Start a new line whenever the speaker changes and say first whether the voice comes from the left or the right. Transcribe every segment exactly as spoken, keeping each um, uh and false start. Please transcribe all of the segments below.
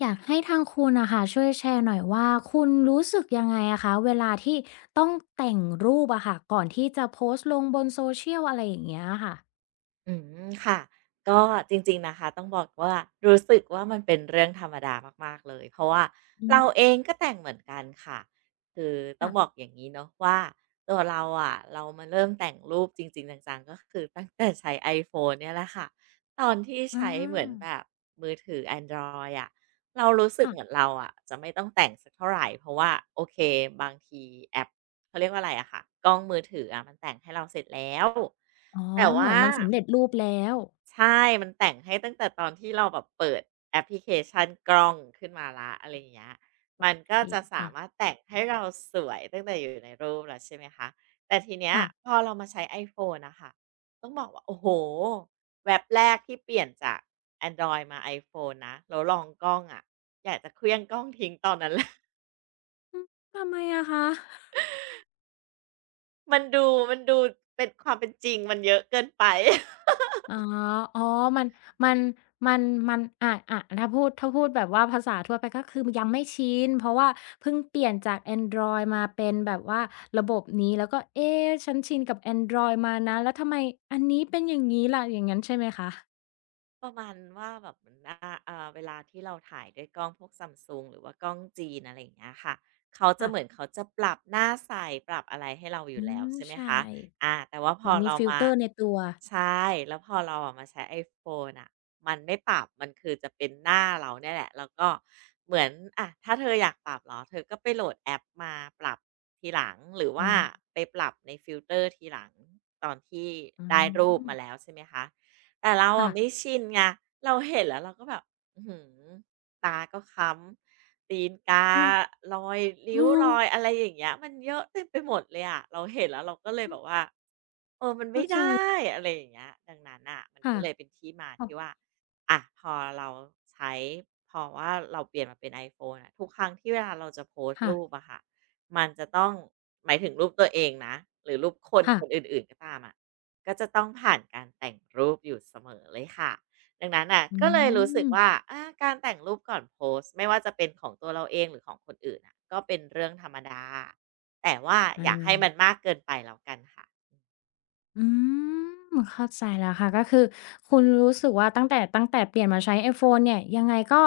left: อยากให้ทางคุณนะคะช่วยแชร์หน่อยว่าคุณรู้สึกยังไงอะคะเวลาที่ต้องแต่งรูปอะค่ะก่อนที่จะโพสต์ลงบน social อะไรอย่างเงี้ยะค่ะ
right: อืมค่ะก็จริงๆนะคะต้องบอกว่ารู้สึกว่ามันเป็นเรื่องธรรมดามากๆเลยเพราะว่า
left: อื
right: เราเอ
left: ม
right: งก็แต่งเหมือนกันค่ะคือต้อ
left: ค่ะ
right: งบอกอย่างนี้เนาะว่าตัวเราอะเรามาเริ่มแต่งรูปจริงๆจังๆก็คือตั้งแต่ใช้ไอโฟนเนี่ยแหละค่ะตอนที่
left: อา
right: ใช้เหมือนแบบมือถือแอนดรอยด์อะเรารู้สึกเหมือน
left: ค่ะ
right: เราอะจะไม่ต้องแต่งสักเท่าไหรเพราะว่าโอเคบางทีแอปเขาเรียกว่าอะไรอะค่ะกล้องมือถืออะมันแต่งให้เราเสร็จแล้ว
left: อ๋อ
right: แต่
left: เหมื
right: ว่า
left: อนมันสำเร็จรูปแล้ว
right: ใช่ มันแต่งให้ตั้งแต่ตอนที่เราแบบเปิดแอปพลิเคชันกล้องขึ้นมาแล้วอะไรอย่างเงี้ย มัน
left: โอ
right: ก็
left: เค
right: จะสามาร
left: ค่ะ
right: ถแต่งให้เราสวยตั้งแต่อยู่ในรูปแล้วใช่ไหมคะ แต่ทีเนี้ย
left: ค่ะ
right: พอเรามาใช้ iPhone น่ะค่ะต้องบอกว่าโอ้โฮแว็บแรกที่เปลี่ยนจากแอนดรอยด์มา iPhone นะแล้วลองกล้องอะอยากจะเคลี้ยงกล้องทิ้งตอนนั้น แหละ
left: ทำไมอะคะ
right: มันดูมันดูเป็นความเป็นจริงมันเยอะเกินไป
left: อ๋ออ๋อมัน มัน มันมันอะอะถ้าพูดถ้าพูดแบบว่าภาษาทั่วไปก็คือยังไม่ชินเพราะว่าเพิ่งเปลี่ยนจากแอนดรอยด์มาเป็นแบบว่าระบบนี้แล้วก็เอ๊ะฉันชินกับแอนดรอยด์มานะแล้วทำไมอันนี้เป็นอย่างงี้ล่ะอย่างงั้นใช่ไหมคะ
right: ประมาณว่าแบบเหมือนว่าเอ่าเวลาที่เราถ่ายด้วยกล้องพวก Samsung หรือว่ากล้องจีนอะไรอย่างเงี้ยค่ะเขาจะ
left: ค่ะ
right: เหมือนเขาจะปรับหน้าใสปรับอะไรให้เราอ
left: อื
right: ยู่แล้ว
left: ม
right: ใช่ไหม
left: ใช่
right: คะอาแต่ว่าพ
left: เหมื
right: อ
left: อนมี
right: เรา
left: ฟิล
right: มา
left: เตอร์ในตัว
right: ใช่แล้วพอเราอะมาใช้ไอโฟนน่ะมันไม่ปรับ มันคือจะเป็นหน้าเราเนี่ยแหละแล้วก็เหมือนอะถ้าเธออยากปรับเหรอเธอก็ไปโหลดแอปมาปรับทีหลังหรือ
left: อื
right: ว่า
left: ม
right: ไปปรับในฟิลเตอร์ทีหลังตอนที่
left: อื
right: ได้รูป
left: ม
right: มาแล้วใช่ไหมคะ แต่เรา
left: ค่ะ
right: อะไม่ชินไงเราเห็นแล้วเราก็แบบอื้อฮือตาก็ค้ำตีนกา
left: เออ
right: รอย
left: เอ
right: ริ้วรอ
left: อ
right: ยอะไรอย่างเงี้ยมันเยอะเต็มไปหมดเลยอะเราเห็นแล้วเราก็เลย
left: อื
right: แบ
left: ม
right: บว่าเออมันไม่
left: เข้าใจ
right: ได้อะไรอย่างเงี้ยดังนั้นน่ะมันก็
left: ค่ะ
right: เลยเป็นที่มาที่ว่าอะพอเราใช้พอว่าเราเปลี่ยนมาเป็น iPhone อะทุกครั้งที่เวลาเราจะโพสต์
left: ค่ะ
right: รูปอะค่ะมันจะต้องหมายถึงรูปตัวเองนะหรือรูปคน
left: ค่ะ
right: คนอ
left: ค่ะ
right: ื่นๆก็ตามอะ ก็จะต้องผ่านการแต่งรูปอยู่เสมอเลยค่ะดังนั้นน่ะ
left: อื
right: ก็เลยรู้สึก
left: ม
right: ว่าอาการแต่งรูปก่อนโพสต์ไม่ว่าจะเป็นของตัวเราเองหรือของคนอื่นน่ะก็เป็นเรื่องธรรมดาแต่ว่าอ
left: อา
right: ย่าให้มันมากเกินไปแล้วกันค่ะ
left: อืมเข้าใจแล้วค่ะก็คือคุณรู้สึกว่าตั้งแต่ตั้งแต่เปลี่ยนมาใช้ไอโฟนเนี่ยยังไงก็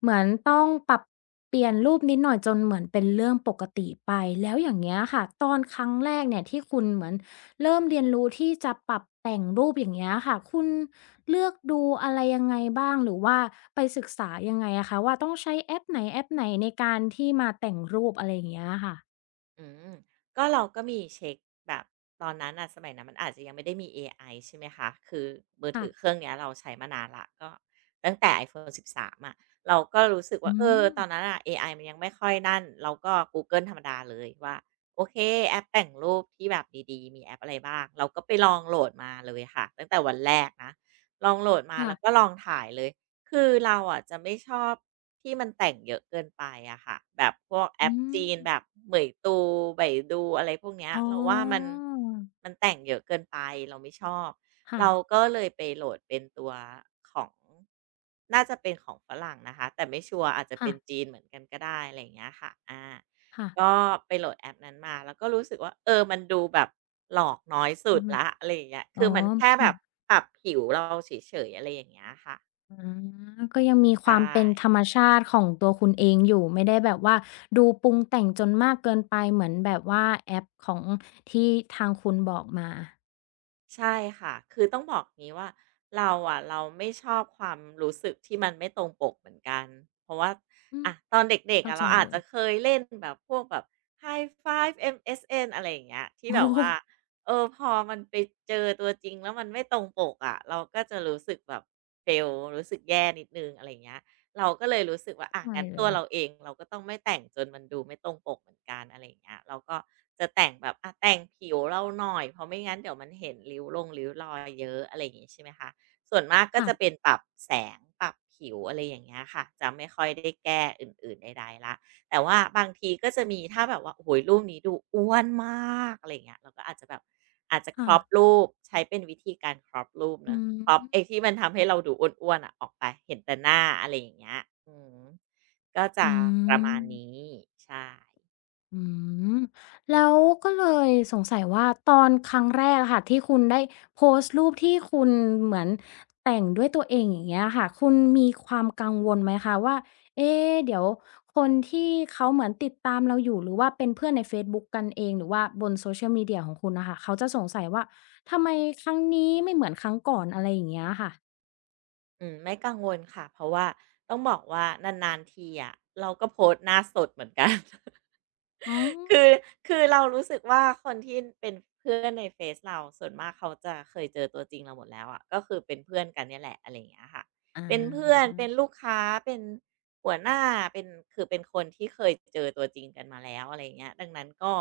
left: เหมือนต้องปรับเปลี่ยนรูปนิดหน่อยจนเหมือนเป็นเรื่องปกติไปแล้วอย่างเงี้ยค่ะตอนครั้งแรกเนี่ยที่คุณเหมือนเริ่มเรียนรู้ที่จะปรับแต่งรูปอย่างเงี้ยค่ะคุณเลือกดูอะไรยังไงบ้างหรือว่าไปศึกษายังไงอะคะว่าต้องใช้แอปไหนแอปไหนในการที่มาแต่งรูปอะไรอย่างเงี้ยค่ะ
right: อืมก็เราก็มีเช็คแบบตอนนั้นอ่ะสมัยนั้นมันอาจจะยังไม่ได้มีเอไอใช่ไหมคะคือมือ
left: ค่ะ
right: ถือเครื่องเนี้ยเราใช้มานานละก็ตั้งแต่ iPhone สิบสามอะเราก็รู้สึกว่า
left: อื
right: เออ
left: ม
right: ตอนนั้นอ่ะเอไอมันยังไม่ค่อยนั่นเราก็กูเกิลธรรมดาเลยว่าโอเคแอปแต่งรูปที่แบบดีๆมีแอปอะไรบ้างเราก็ไปลองโหลดมาเลยค่ะตั้งแต่วันแรกนะลองโหลดมาแล้วก็
left: ค่ะ
right: ลองถ่ายเลย คือเราอ่ะจะไม่ชอบที่มันแต่งเยอะเกินไปอะค่ะแบบพวกแอ
left: อื
right: ป
left: ม
right: จีนแบบเหมยตูไบดูอะไรพวกเนี้ย
left: อ๋อ
right: เราว่ามันมันแต่งเยอะเกินไปเราไม่ชอบ
left: ค่ะ
right: เราก็เลยไปโหลดเป็นตัวของน่าจะเป็นของฝรั่งนะคะแต่ไม่ชัวร์อาจจะ
left: ค่ะ
right: เป็นจีนเหมือนกันก็ได้อะไรอย่างเงี้ยค่ะอา
left: ค่ะ
right: ก็ไปโหลดแอปนั้นมาแล้วก็รู้สึกว่าเออมันดูแบบหลอกน้อยสุ
left: อื
right: ด
left: อฮึ
right: ละอะไรอย่างเงี้ย
left: อ๋
right: คื
left: อ
right: อมันแค่
left: เห
right: แบ
left: มื
right: บ
left: อน
right: ปรับผิวเราเฉยๆอะไรอย่างเงี้ยค่ะ
left: อาก็ยังมีค
right: ใช่
left: วามเป็นธรรมชาติของตัวคุณเองอยู่ไม่ได้แบบว่าดูปรุงแต่งจนมากเกินไปเหมือนแบบว่าแอปของที่ทางคุณบอกมา
right: ใช่ค่ะคือต้องบอกงี้ว่าเราอะเราไม่ชอบความรู้สึกที่มันไม่ตรงปกเหมือนกันเพราะว่า
left: อืม
right: อะตอนเด็กๆ
left: เข้า
right: อะ
left: ใจ
right: เราอา
left: เล
right: จ
left: ย
right: จะเคยเล่นแบบพวกแบบ High Five เอ็ม เอส เอ็น อะไรอย่างเงี้ยที่
left: โอ้
right: แบบ
left: โฮ
right: ว่าเออพอมันไปเจอตัวจริงแล้วมันไม่ตรงปกอะเราก็จะรู้สึกแบบ fail รู้สึกแย่นิดหนึ่งอะไรอย่างเงี้ย เราก็เลยรู้สึกว่าอ่า
left: เข้า
right: งั้
left: ใจ
right: น
left: เล
right: ตัว
left: ย
right: เราเองเราก็ต้องไม่แต่งจนมันดูไม่ตรงปกเหมือนกันอะไรอย่างเงี้ยเราก็จะแต่งแบบอ่ะแต่งผิวเราหน่อยเพราะไม่งั้นเดี๋ยวมันเห็นริ้วลงริ้วรอยเยอะอะไรอย่างงี้ใช่ไหมคะส่วนมากก็
left: ค่ะ
right: จะเป็นปรับแสงปรับผิวอะไรอย่างเงี้ยค่ะจะไม่ค่อยได้แก้อื่นๆใดๆละ แต่ว่าบางทีก็จะมีถ้าแบบว่าโอ้โหรูปนี้ดูอ้วนมากอะไรเงี้ยเราก็อาจจะแบบอาจจะคร
left: ค่ะ
right: อปรูปใช้เป็นวิธีการครอปรูป
left: อื
right: เนอะคร o ปไอ้
left: ม
right: ที่มันทำให้เราดูอ้วนๆอะออกไปเห็นแต่หน้าอะไรอย่างเงี้ยอืมก็
left: อื
right: จะประมาณนี้
left: ม
right: ใช่
left: อืมแล้วก็เลยสงสัยว่าตอนครั้งแรกอะค่ะที่คุณได้โพสต์รูปที่คุณเหมือนแต่งด้วยตัวเองอย่างเงี้ยค่ะคุณมีความกังวลไหมคะว่าเอ๊ะเดี๋ยวคนที่เขาเหมือนติดตามเราอยู่หรือว่าเป็นเพื่อนในเฟซบุ๊กกันเองหรือว่าบน Social Media ของคุณนะคะเขาจะสงสัยว่าทำไมครั้งนี้ไม่เหมือนครั้งก่อนอะไรอย่างเงี้ยค่ะ
right: อืมไม่กังวลค่ะเพราะว่าต้องบอกว่านานๆทีอะเราก็โพสต์หน้าสดเหมือนกัน
left: อ๋อ
right: คือคือเรารู้สึกว่าคนที่เป็นเพื่อนในเฟซเราส่วนมากเขาจะเคยเจอตัวจริงเราหมดแล้วอะก็คือเป็นเพื่อนกันเนี่ยแหละอะไรอย่างเงี้ยค่ะ
left: อ
right: เป็นเพื่อ
left: า
right: นเป็นลูกค้าเป็นหัวหน้าเป็นคือเป็นคนที่เคยเจอตัวจริงกันมาแล้วอะไรอย่างเงี้ยดังนั้นก็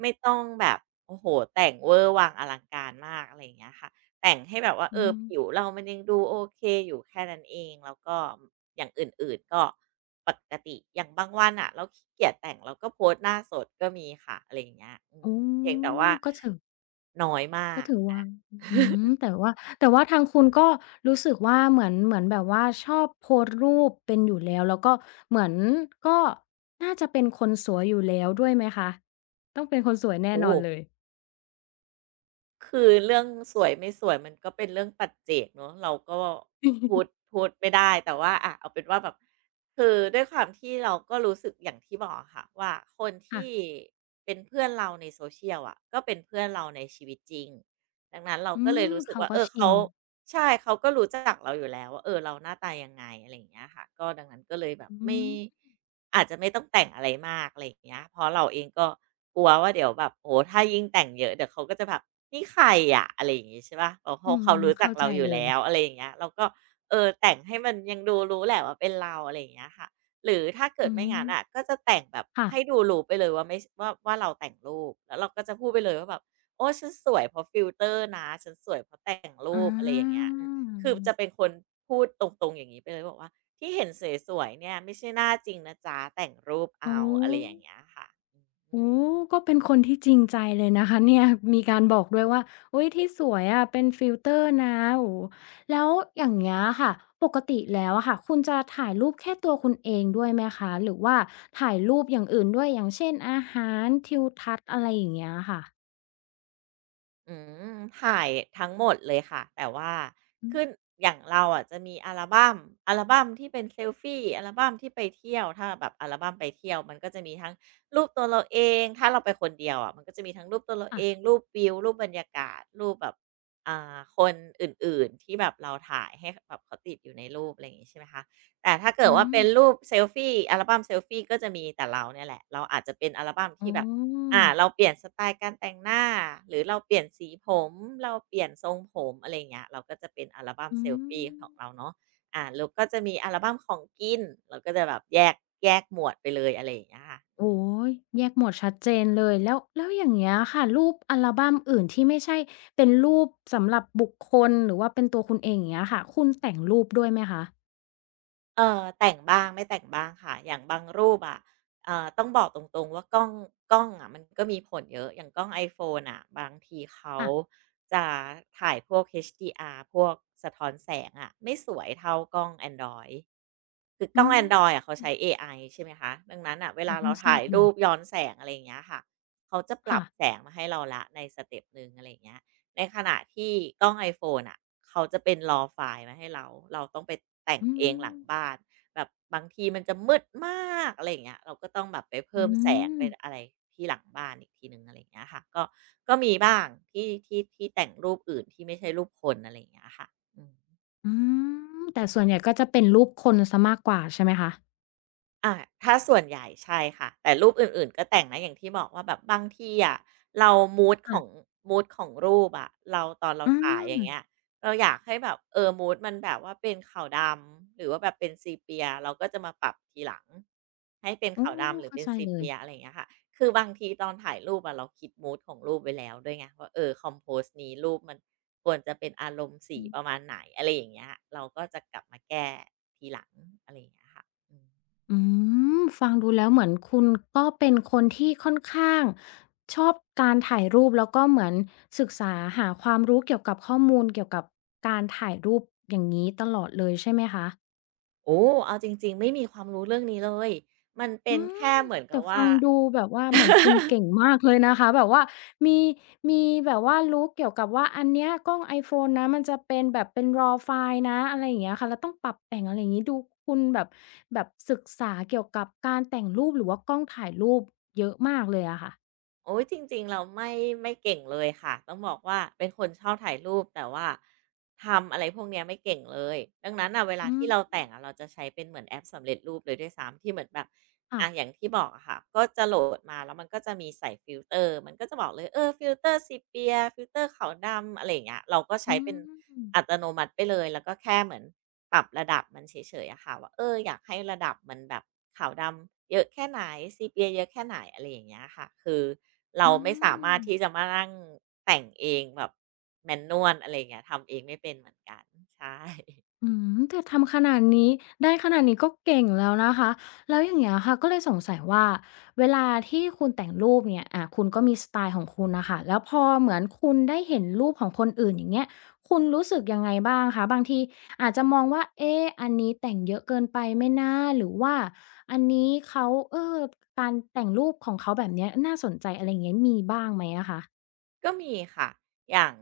right: ไม่ต้องแบบโอ้โฮแต่งเวอร์วังอลังการมากอะไรอย่างเงี้ยค่ะแต่งให้แบบว่าเอ
left: อื
right: อผิว
left: ม
right: เรามันยังดูโอเคอยู่แค่นั้นเองแล้วก็ อย่างอื่นๆก็ปกติอย่างบางวันนะเราขี้เกียจแต่งเราก็โพสต์หน้าสดก็มีค่ะอะไรอย่างเงี้ยอืม
left: โอ้
right: เพียงแต่ว่า
left: อก็ถือ
right: น้อยมา
left: ก็
right: ก
left: ถือ
right: อะ
left: ว่าอืม แต่ว่า แต่ว่าทางคุณก็รู้สึกว่าเหมือนเหมือนแบบว่าชอบโพสต์รูปเป็นอยู่แล้ว แล้วก็เหมือนก็น่าจะเป็นคนสวยอยู่แล้วด้วยไหมคะ ต้องเป็นคนสวยแน่
right: โอ้
left: นอนเลย
right: คือเรื่องสวยไม่สวยมันก็เป็นเรื่องปัจเจกเนาะเราก็พูด พูดไม่ได้แต่ว่าอะเอาเป็นว่าแบบคือด้วยความที่เราก็รู้สึกอย่างที่บอกอะค่ะว่าคน
left: ค่ะ
right: ที่เป็นเพื่อนเราใน social อะก็เป็นเพื่อนเราในชีวิตจริงดังนั้นเรา
left: อื
right: ก็เลย
left: ม
right: รู้สึก
left: เขา
right: ว่าเอ
left: ก็
right: อ
left: ชิ
right: เขา
left: น
right: ใช่เขาก็รู้จักเราอยู่แล้วว่าเออเราหน้าตายังไงอะไรอย่างเงี้ยค่ะก็ดังนั้นก็เลยแบบ
left: อื
right: ไม่
left: ม
right: อาจจะไม่ต้องแต่งอะไรมากอะไรอย่างเงี้ยเพราะเราเองก็กลัวว่าเดี๋ยวแบบโอ้โฮถ้ายิ่งแต่งเยอะเดี๋ยวเขาก็จะแบบนี่ใครอะอะไรอย่างงี้ใช่เปล่าเพราะ
left: อื
right: เขา
left: ม
right: เขารู้จัก
left: เข้าใจ
right: เราอยู่
left: เลย
right: แล้วอะไรอย่างเงี้ยเราก็เออแต่งให้มันยังดูรู้แหละว่าเป็นเราอะไรอย่างเงี้ยค่ะหรือถ้าเกิ
left: อื
right: ดไม่
left: ม
right: งั้นอะก็จะแต่งแบบ
left: ค่ะ
right: ให้ดูรู้ไปเลยว่าไม่ชว่าว่าเราแต่งรูปแล้วเราก็จะพูดไปเลยว่าแบบ โอ้ฉันสวยเพราะฟิลเตอร์นะฉันสวยเพราะแต่งรู
left: อา
right: ปอะไรอย่างเงี้ยเออคือจะเป็นคนพูดตรงๆอย่างนี้ไปเลยบอกว่าที่เห็นสวยๆเนี่ยไม่ใช่หน้าจริงนะจ๊ะแต่งรูปเอา
left: โอ้
right: อะไรอย่างเงี้ยค่ะ
left: โอ้ก็เป็นคนที่จริงใจเลยนะคะเนี่ยมีการบอกด้วยว่าอุ๊ยที่สวยอะเป็นฟิลเตอร์นะโอ้แล้วอย่างเงี้ยค่ะปกติแล้วอะค่ะคุณจะถ่ายรูปแค่ตัวคุณเองด้วยไหมคะหรือว่าถ่ายรูปอย่างอื่นด้วยอย่างเช่นอาหารทิวทัศน์อะไรอย่างเงี้ยค่ะ
right: อืมถ่ายทั้งหมดเลยค่ะแต่ว่า
left: อืม
right: คืออย่างเราอ่ะจะมีอัลบัมอัลบัมที่เป็นเซลฟีอัลบัมที่ไปเที่ยวถ้าแบบอัลบัมไปเที่ยวมันก็จะมีทั้งรูปตัวเราเองถ้าเราไปคนเดียวอะมันก็จะมีทั้งรูปตัวเรา
left: ค่ะ
right: เองรูปวิวรูปบรรยากาศรูปแบบอ่าคนอื่นๆที่แบบเราถ่ายให้แบบเขาติดอยู่ในรูปอะไรอย่างงี้ใช่ไหมคะแต่ถ้าเกิด
left: อื
right: ว่า
left: ม
right: เป็นรูปเซลฟีอัลบัมเซลฟีก็จะมีแต่เราเนี่ยแหละเราอาจจะเป็นอัลบัม
left: อ๋
right: ที่แบบ
left: อ
right: อ่าเราเปลี่ยนสไตล์การแต่งหน้าหรือเราเปลี่ยนสีผมเราเปลี่ยนทรงผมอะไรอย่างเงี้ยเราก็จะเป็นอัลบัม
left: อื
right: เซลฟี
left: ม
right: ของเราเนาะอ่าแล้วก็จะมีอัลบัมของกินเราก็จะแบบแยกแยกหมวดไปเลยอะไรอย่างเงี้ยค่ะอื
left: โอ๊
right: ม
left: ยแยกหมวดชัดเจนเลยแล้วแล้วอย่างเงี้ยค่ะรูปอัลบัมอื่นที่ไม่ใช่เป็นรูปสำหรับบุคคลหรือว่าเป็นตัวคุณเองอย่างเงี้ยค่ะคุณแต่งรูปด้วยไหมคะ
right: เออแต่งบ้างไม่แต่งบ้างค่ะอย่างบางรูปอะเอ่อต้องบอกตรงๆว่ากล้องกล้องอะมันก็มีผลเยอะอย่างกล้อง i อโฟ n e ่ะบางทีเขา
left: ค่ะ
right: จะถ่ายพวก เอช ดี อาร์ พวกสะท้อนแสงอะไม่สวยเท่ากล้องแอนดรอยด์คือก
left: อื
right: ล้องแอนดรอยด์
left: ม
right: อะเขาใช้เอไอใช่ไหมคะดังนั้นอ่ะเว
left: อ๋
right: ลา
left: เพิ่
right: เรา
left: งทรา
right: ถ่า
left: บ
right: ย
left: เล
right: รู
left: ย
right: ปย้อนแสงอะไรอย่างเงี้ยค่ะเขาจะปรั
left: ค่ะ
right: บแสงมาให้เราละในสเต็ปหนึ่งอะไรอย่างเงี้ย ในขณะที่กล้อง iPhone อะเขาจะเป็น รอว์ ไฟล์มาให้เราเราต้องไปแต่ง
left: อื
right: เองห
left: ม
right: ลังบ้านแบบบางทีมันจะมืดมากอะไรอย่างเงี้ยเราก็ต้องแบบไป
left: อื
right: เพิ่มแสงไป
left: ม
right: อะไรที่หลังบ้านอีกทีหนึ่งอะไรอย่างเงี้ยค่ะก็ก็มีบ้างที่ที่ที่แต่งรูปอื่นที่ไม่ใช่รูปคนอะไรอย่างเงี้ยค่ะอืม
left: อืมแต่ส่วนใหญ่ก็จะเป็นรูปคนซสมากกว่าใช่ไหมคะ
right: อ่ะถ้าส่วนใหญ่ใช่ค่ะแต่รูปอื่นๆก็แต่งนะอย่างที่บอกว่าแบบบางทีอะเรามูดของ
left: ค่ะ
right: มูดของรูปอะเราตอนเรา
left: อื
right: ถ่ายอ
left: ม
right: ย่างเงี้ยเราอยากให้แบบเออมูดมันแบบว่าเป็นขาวดำหรือว่าแบบเป็นซีเปียเราก็จะมาปรับทีหลังให้เป็น
left: โอ้
right: ขาวดำหรือ
left: เข้า
right: เป็น
left: ใจ
right: ซี
left: เลย
right: เปียอะไรอย่างเงี้ยค่ะคือบางทีตอนถ่ายรูปอะเราคิดมูดของรูปไว้แล้วด้วยไงว่าเออคอมโพสนี้รูปมันควรจะเป็นอารมณ์สีประมาณไหนอะไรอย่างเงี้ยเราก็จะกลับมาแก้ทีหลังอะไรอย่างเงี้ยค่ะอืม
left: อืมฟังดูแล้วเหมือนคุณก็เป็นคนที่ค่อนข้างชอบการถ่ายรูปแล้วก็เหมือนศึกษาหาความรู้เกี่ยวกับข้อมูลเกี่ยวกับการถ่ายรูปอย่างนี้ตลอดเลยใช่ไหมคะ
right: โอ้เอาจริงๆไม่มีความรู้เรื่องนี้เลย มันเป็
left: อื
right: น
left: ม
right: แค่เหมือน
left: แต่
right: กับว่า
left: ฟังดูแบบว่าเหมือ นคุณเก่งมากเลยนะคะแบบว่ามีมีแบบว่ารู้เกี่ยวกับว่าอันเนี้ยกล้อง iPhone นะมันจะเป็นแบบเป็น RAW ไฟล์นะอะไรอย่างเงี้ยค่ะแล้วต้องปรับแต่งอะไรอย่างงี้ดูคุณแบบแบบศึกษาเกี่ยวกับการแต่งรูปหรือว่ากล้องถ่ายรูปเยอะมากเลยอะค่ะ
right: โอ้ยจริงๆเราไม่ไม่เก่งเลยค่ะต้องบอกว่าเป็นคนชอบถ่ายรูปแต่ว่าทำอะไรพวกเนี้ยไม่เก่งเลยดังนั้นอ่ะเวลา
left: อื
right: ที่
left: ม
right: เราแต่งอะเราจะใช้เป็นเหมือนแอปสำเร็จรูปเลยด้วยซ้ำที่เหมือนแบบ
left: ค่ะ
right: อาอย่างที่บอกอะค่ะก็จะโหลดมาแล้วมันก็จะมีใส่ฟิลเตอร์มันก็จะบอกเลยเออฟิลเตอร์ซีเปียฟิลเตอร์ขาวดำอะไรอย่างเงี้ยเราก็
left: อื
right: ใช้เป็น
left: ม
right: อัตโนมัติไปเลยแล้วก็แค่เหมือนปรับระดับมันเฉยๆอะค่ะว่าเอออยากให้ระดับมันแบบขาวดำเยอะแค่ไหนซีเปียเยอะแค่ไหนอะไรอย่างเงี้ยค่ะคือเรา
left: อื
right: ไม่สามา
left: ม
right: รถที่จะมานั่งแต่งเองแบบแมนนวลอะไรอย่างเงี้ยทำเองไม่เป็นเหมือนกันใช่
left: อืมแต่ทำขนาดนี้ได้ขนาดนี้ก็เก่งแล้วนะคะแล้วอย่างเงี้ยค่ะก็เลยสงสัยว่าเวลาที่คุณแต่งรูปเนี่ยอ่าคุณก็มีสไตล์ของคุณน่ะค่ะแล้วพอเหมือนคุณได้เห็นรูปของคนอื่นอย่างเงี้ยคุณรู้สึกยังไงบ้างคะบางทีอาจจะมองว่าเอ๊ะอันนี้แต่งเยอะเกินไปไหมนะหรือว่าอันนี้เขาเออการแต่งรูปของเขาแบบเนี้ยน่าสนใจอะไรอย่างเงี้ยมีบ้างไหมอะคะ
right: ก็มีค่ะ อย่าง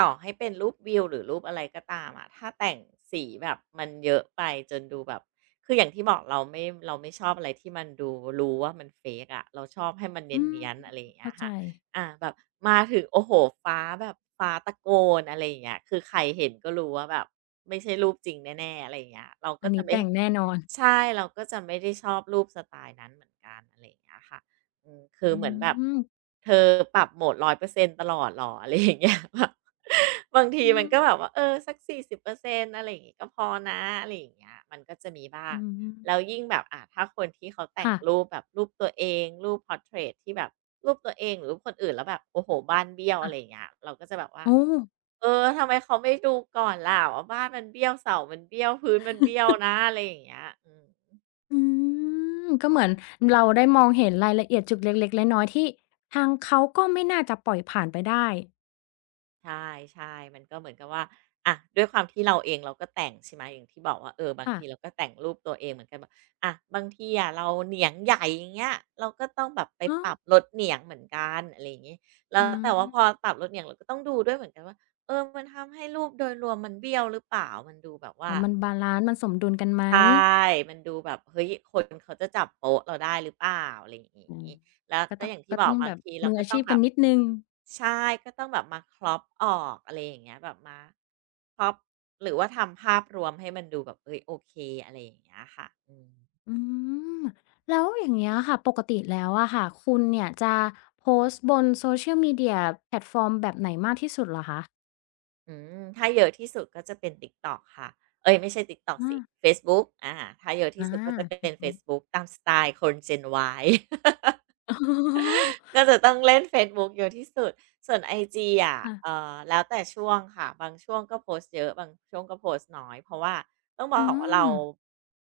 right: ต่อให้เป็นรูปวิวหรือรูปอะไรก็ตามอะถ้าแต่งสีแบบมันเยอะไปจนดูแบบ คืออย่างที่บอกเราไม่เราไม่ชอบอะไรที่มันดูรู้ว่ามัน fake อะเราชอบให้มันเ
left: อืม
right: นียนๆอะไรอย่างเงี้
left: เข้า
right: ย
left: ใจ
right: ค่ะอ่าแบบมาถึงโอ้โหฟ้าแบบฟ้าตะโกนอะไรอย่างเงี้ยคือใครเห็นก็รู้ว่าแบบไม่ใช่รูปจริงแน่ๆอะไรอย่างเงี้ยเรา
left: อั
right: ก็
left: น
right: จะ
left: นี้
right: ไม่
left: แต่งแน่นอน
right: ใช่เราก็จะไม่ได้ชอบรูปสไตล์นั้นเหมือนกันอะไรอย่างเงี้ยค่ะ อืมคือ
left: อื
right: เหมือนแบบ
left: ม
right: เธอปรับโหมดหนึ่งร้อยเปอร์เซ็นต์ตลอดหรออะไรอย่างเงี้ย แบบบางที
left: อื
right: มัน
left: ม
right: ก็แบบว่าเออสักสี่สิบเปอร์เซ็นอะไรอย่างงี้ก็พอนะอะไรอย่างเงี้ยมันก็จะมีบ้าง
left: อืม
right: แล้วยิ่งแบบอ่ะถ้าคนที่เขาแต่ง
left: ค่ะ
right: รูปแบบรูปตัวเองรูปพอร์เทรตที่แบบรูปตัวเองหรือรูปคนอื่นแล้วแบบโอ้โหบ้านเบี้ยวอะไรอย่า
left: ค่ะ
right: งเงี้ยเราก็จะแบบว่า
left: โอ้
right: เออทำไมเขาไม่ดูก่อนล่ะว่าบ้านมันเบี้ยวเสามันเบี้ยวพื้นมันเบี้ยวนะอะไรอย่างเงี้ยอืม
left: อืมก็เหมือนเราได้มองเห็นรายละเอียดจุดเล็กๆน้อยๆที่ทางเขาก็ไม่น่าจะปล่อยผ่านไปได้
right: ใช่ใช่มันก็เหมือนกับว่าอะด้วยความที่เราเองเราก็แต่งใช่ไหมอย่างที่บอกว่าเออบาง
left: ค่ะ
right: ทีเราก็แต่งรูปตัวเองเหมือนกันแบบอะบางทีอะเราเหนียงใหญ่อย่างเงี้ยเราก็ต้องแบบไป
left: อ๋อ
right: ปรับลดเหนียงเหมือนกันอะไรอย่างเงี้ยแล้ว
left: อา
right: แต่ว่าพอปรับลดเหนียงเราก็ต้องดูด้วยเหมือนกันว่าเออมันทำให้รูปโดยรวมมันเบี้ยวหรือเปล่ามันดูแบบ
left: อ๋
right: ว่า
left: อมันบาลันซ์มันสมดุลกันไหม
right: ใช่มันดูแบบเฮ้ย คนเขาจะจับโป๊ะเราได้หรือเปล่าอะไรอย่าง
left: อืม
right: งี้แล้ว
left: ก็
right: ก็
left: ต้อง
right: อย่างที่
left: ก็
right: บอ
left: ต้
right: ก
left: อง
right: บา
left: แบ
right: ง
left: บ
right: ทีเรา
left: มือ
right: ก็
left: อา
right: ต้
left: ชี
right: อง
left: พ
right: แบ
left: กัน
right: บ
left: นิดหนึ่ง
right: ใช่ ก็ต้องแบบมา crop ออกอะไรอย่างเงี้ยแบบมา crop หรือว่าทำภาพรวมให้มันดูแบบเฮ้ยโอเคอะไรอย่างเงี้ยค่ะอืม
left: อืม แล้วอย่างเงี้ยค่ะ ปกติแล้วอะค่ะคุณเนี่ยจะโพสต์บน Social Media แพลตฟอร์มแบบไหนมากที่สุดเหรอคะ
right: อืมถ้าเยอะที่สุดก็จะเป็น TikTok ค่ะ เอ๊ยไม่ใช่ TikTok
left: อา
right: สิเฟซบุ๊กอาถ้าเยอะที่
left: อา
right: สุดก็จะ
left: เฟ
right: เป็น
left: ซ
right: เฟ
left: บุ๊ก
right: ซบุ๊กตามสไตล์คน Gen Y
left: อ๋อ
right: ก็จะต้องเล่นเฟซบุ๊กเยอะที่สุดส่วนไอจีอะ
left: ค่ะ
right: เอ่อแล้วแต่ช่วงค่ะบางช่วงก็โพสต์เยอะบางช่วงก็โพสต์น้อยเพราะว่าต้องบ
left: อื
right: อกว่าเรา
left: ม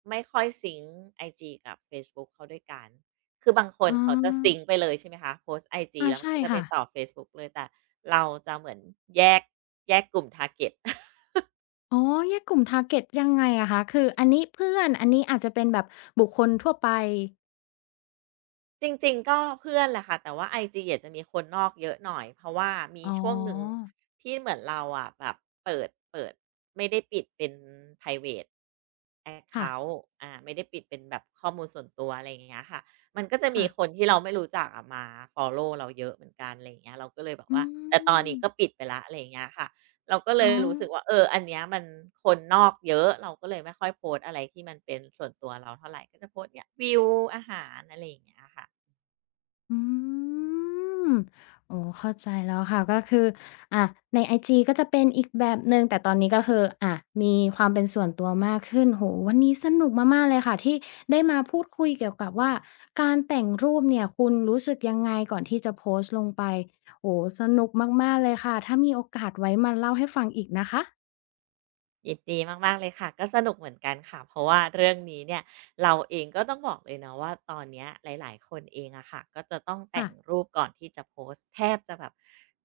right: ไม่ค่อยซิงก์ไอจีกับเฟซบุ๊กเข้าด้วยกันคือบางคน
left: อ๋
right: เขาจะซิง
left: อ
right: ก์ไปเลยใช่ไหมคะโพสต์ไอจี
left: อา
right: แล้วมัน
left: ใช่
right: ก็จะไป
left: ค่ะ
right: ต่อเฟซบุ๊กเลยแต่เราจะเหมือนแยกแยกกลุ่ม target
left: อ๋อแยกกลุ่มทาร์เก็ตยังไงอะคะ คืออันนี้เพื่อน อันนี้อาจจะเป็นแบบบุคคลทั่วไป
right: จริงๆก็เพื่อนแหละค่ะแต่ว่าไอจีอาจจะมีคนนอกเยอะหน่อยเพราะว่ามี
left: อ๋
right: ช่วงหนึ่ง
left: อ
right: ที่เหมือนเราอะแบบเปิดเปิดไม่ได้ปิดเป็นไพรเวตแอ็ก
left: ค่
right: เคานต์อาไม่ได้ปิดเป็นแบบข้อมูลส่วนตัวอะไรอย่างเงี้ยค่ะมันก็จะมี
left: ะๆ
right: คนที่เราไม่รู้จักอะมาฟอลโลว์เราเยอะเหมือนกันอะไรอย่างเงี้ยเราก็เลยแบบ
left: อื
right: ว่าแต่ตอน
left: ม
right: นี้ก็ปิดไปแล้วอะไรอย่างเงี้ยค่ะเราก็เล
left: อ๋อ
right: ยรู้สึกว่าเอออันเนี้ยมันคนนอกเยอะเราก็เลยไม่ค่อยโพสต์อะไรที่มันเป็นส่วนตัวเราเท่าไรก็จะโพสต์เนี่ยวิวอาหารอะไรอย่างเงี้ยค่ะ
left: อืมโอ้เข้าใจแล้วค่ะก็คืออ่ะในไอจีก็จะเป็นอีกแบบหนึ่งแต่ตอนนี้ก็คืออ่ามีความเป็นส่วนตัวมากขึ้นโอ้โฮวันนี้สนุกมากๆเลยค่ะที่ได้มาพูดคุยเกี่ยวกับว่าการแต่งรูปเนี่ยคุณรู้สึกยังไงก่อนที่จะโพสต์ลงไปโอ้โฮสนุกมากๆเลยค่ะถ้ามีโอกาสไว้มาเล่าให้ฟังอีกนะคะ
right: ยินดีมากๆเลยค่ะก็สนุกเหมือนกันค่ะเพราะว่าเรื่องนี้เนี่ยเราเองก็ต้องบอกเลยเนาะว่าตอนเนี้ยหลายๆคนเองอะค่ะก็จะต้องแต่
left: ค่ะ
right: งรูปก่อนที่จะโพสต์แทบจะแบบ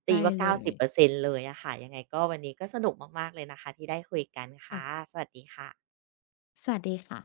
right: ตี
left: ได้
right: ว่า
left: เลย
right: เก้าสิบเปอร์เซ็นต์เลยอะค่ะยังไงก็วันนี้ก็สนุกมากๆเลยนะคะที่ได้คุยกัน
left: ค่ะ
right: ค่ะสวัสดีค่ะ
left: สวัสดีค่ะ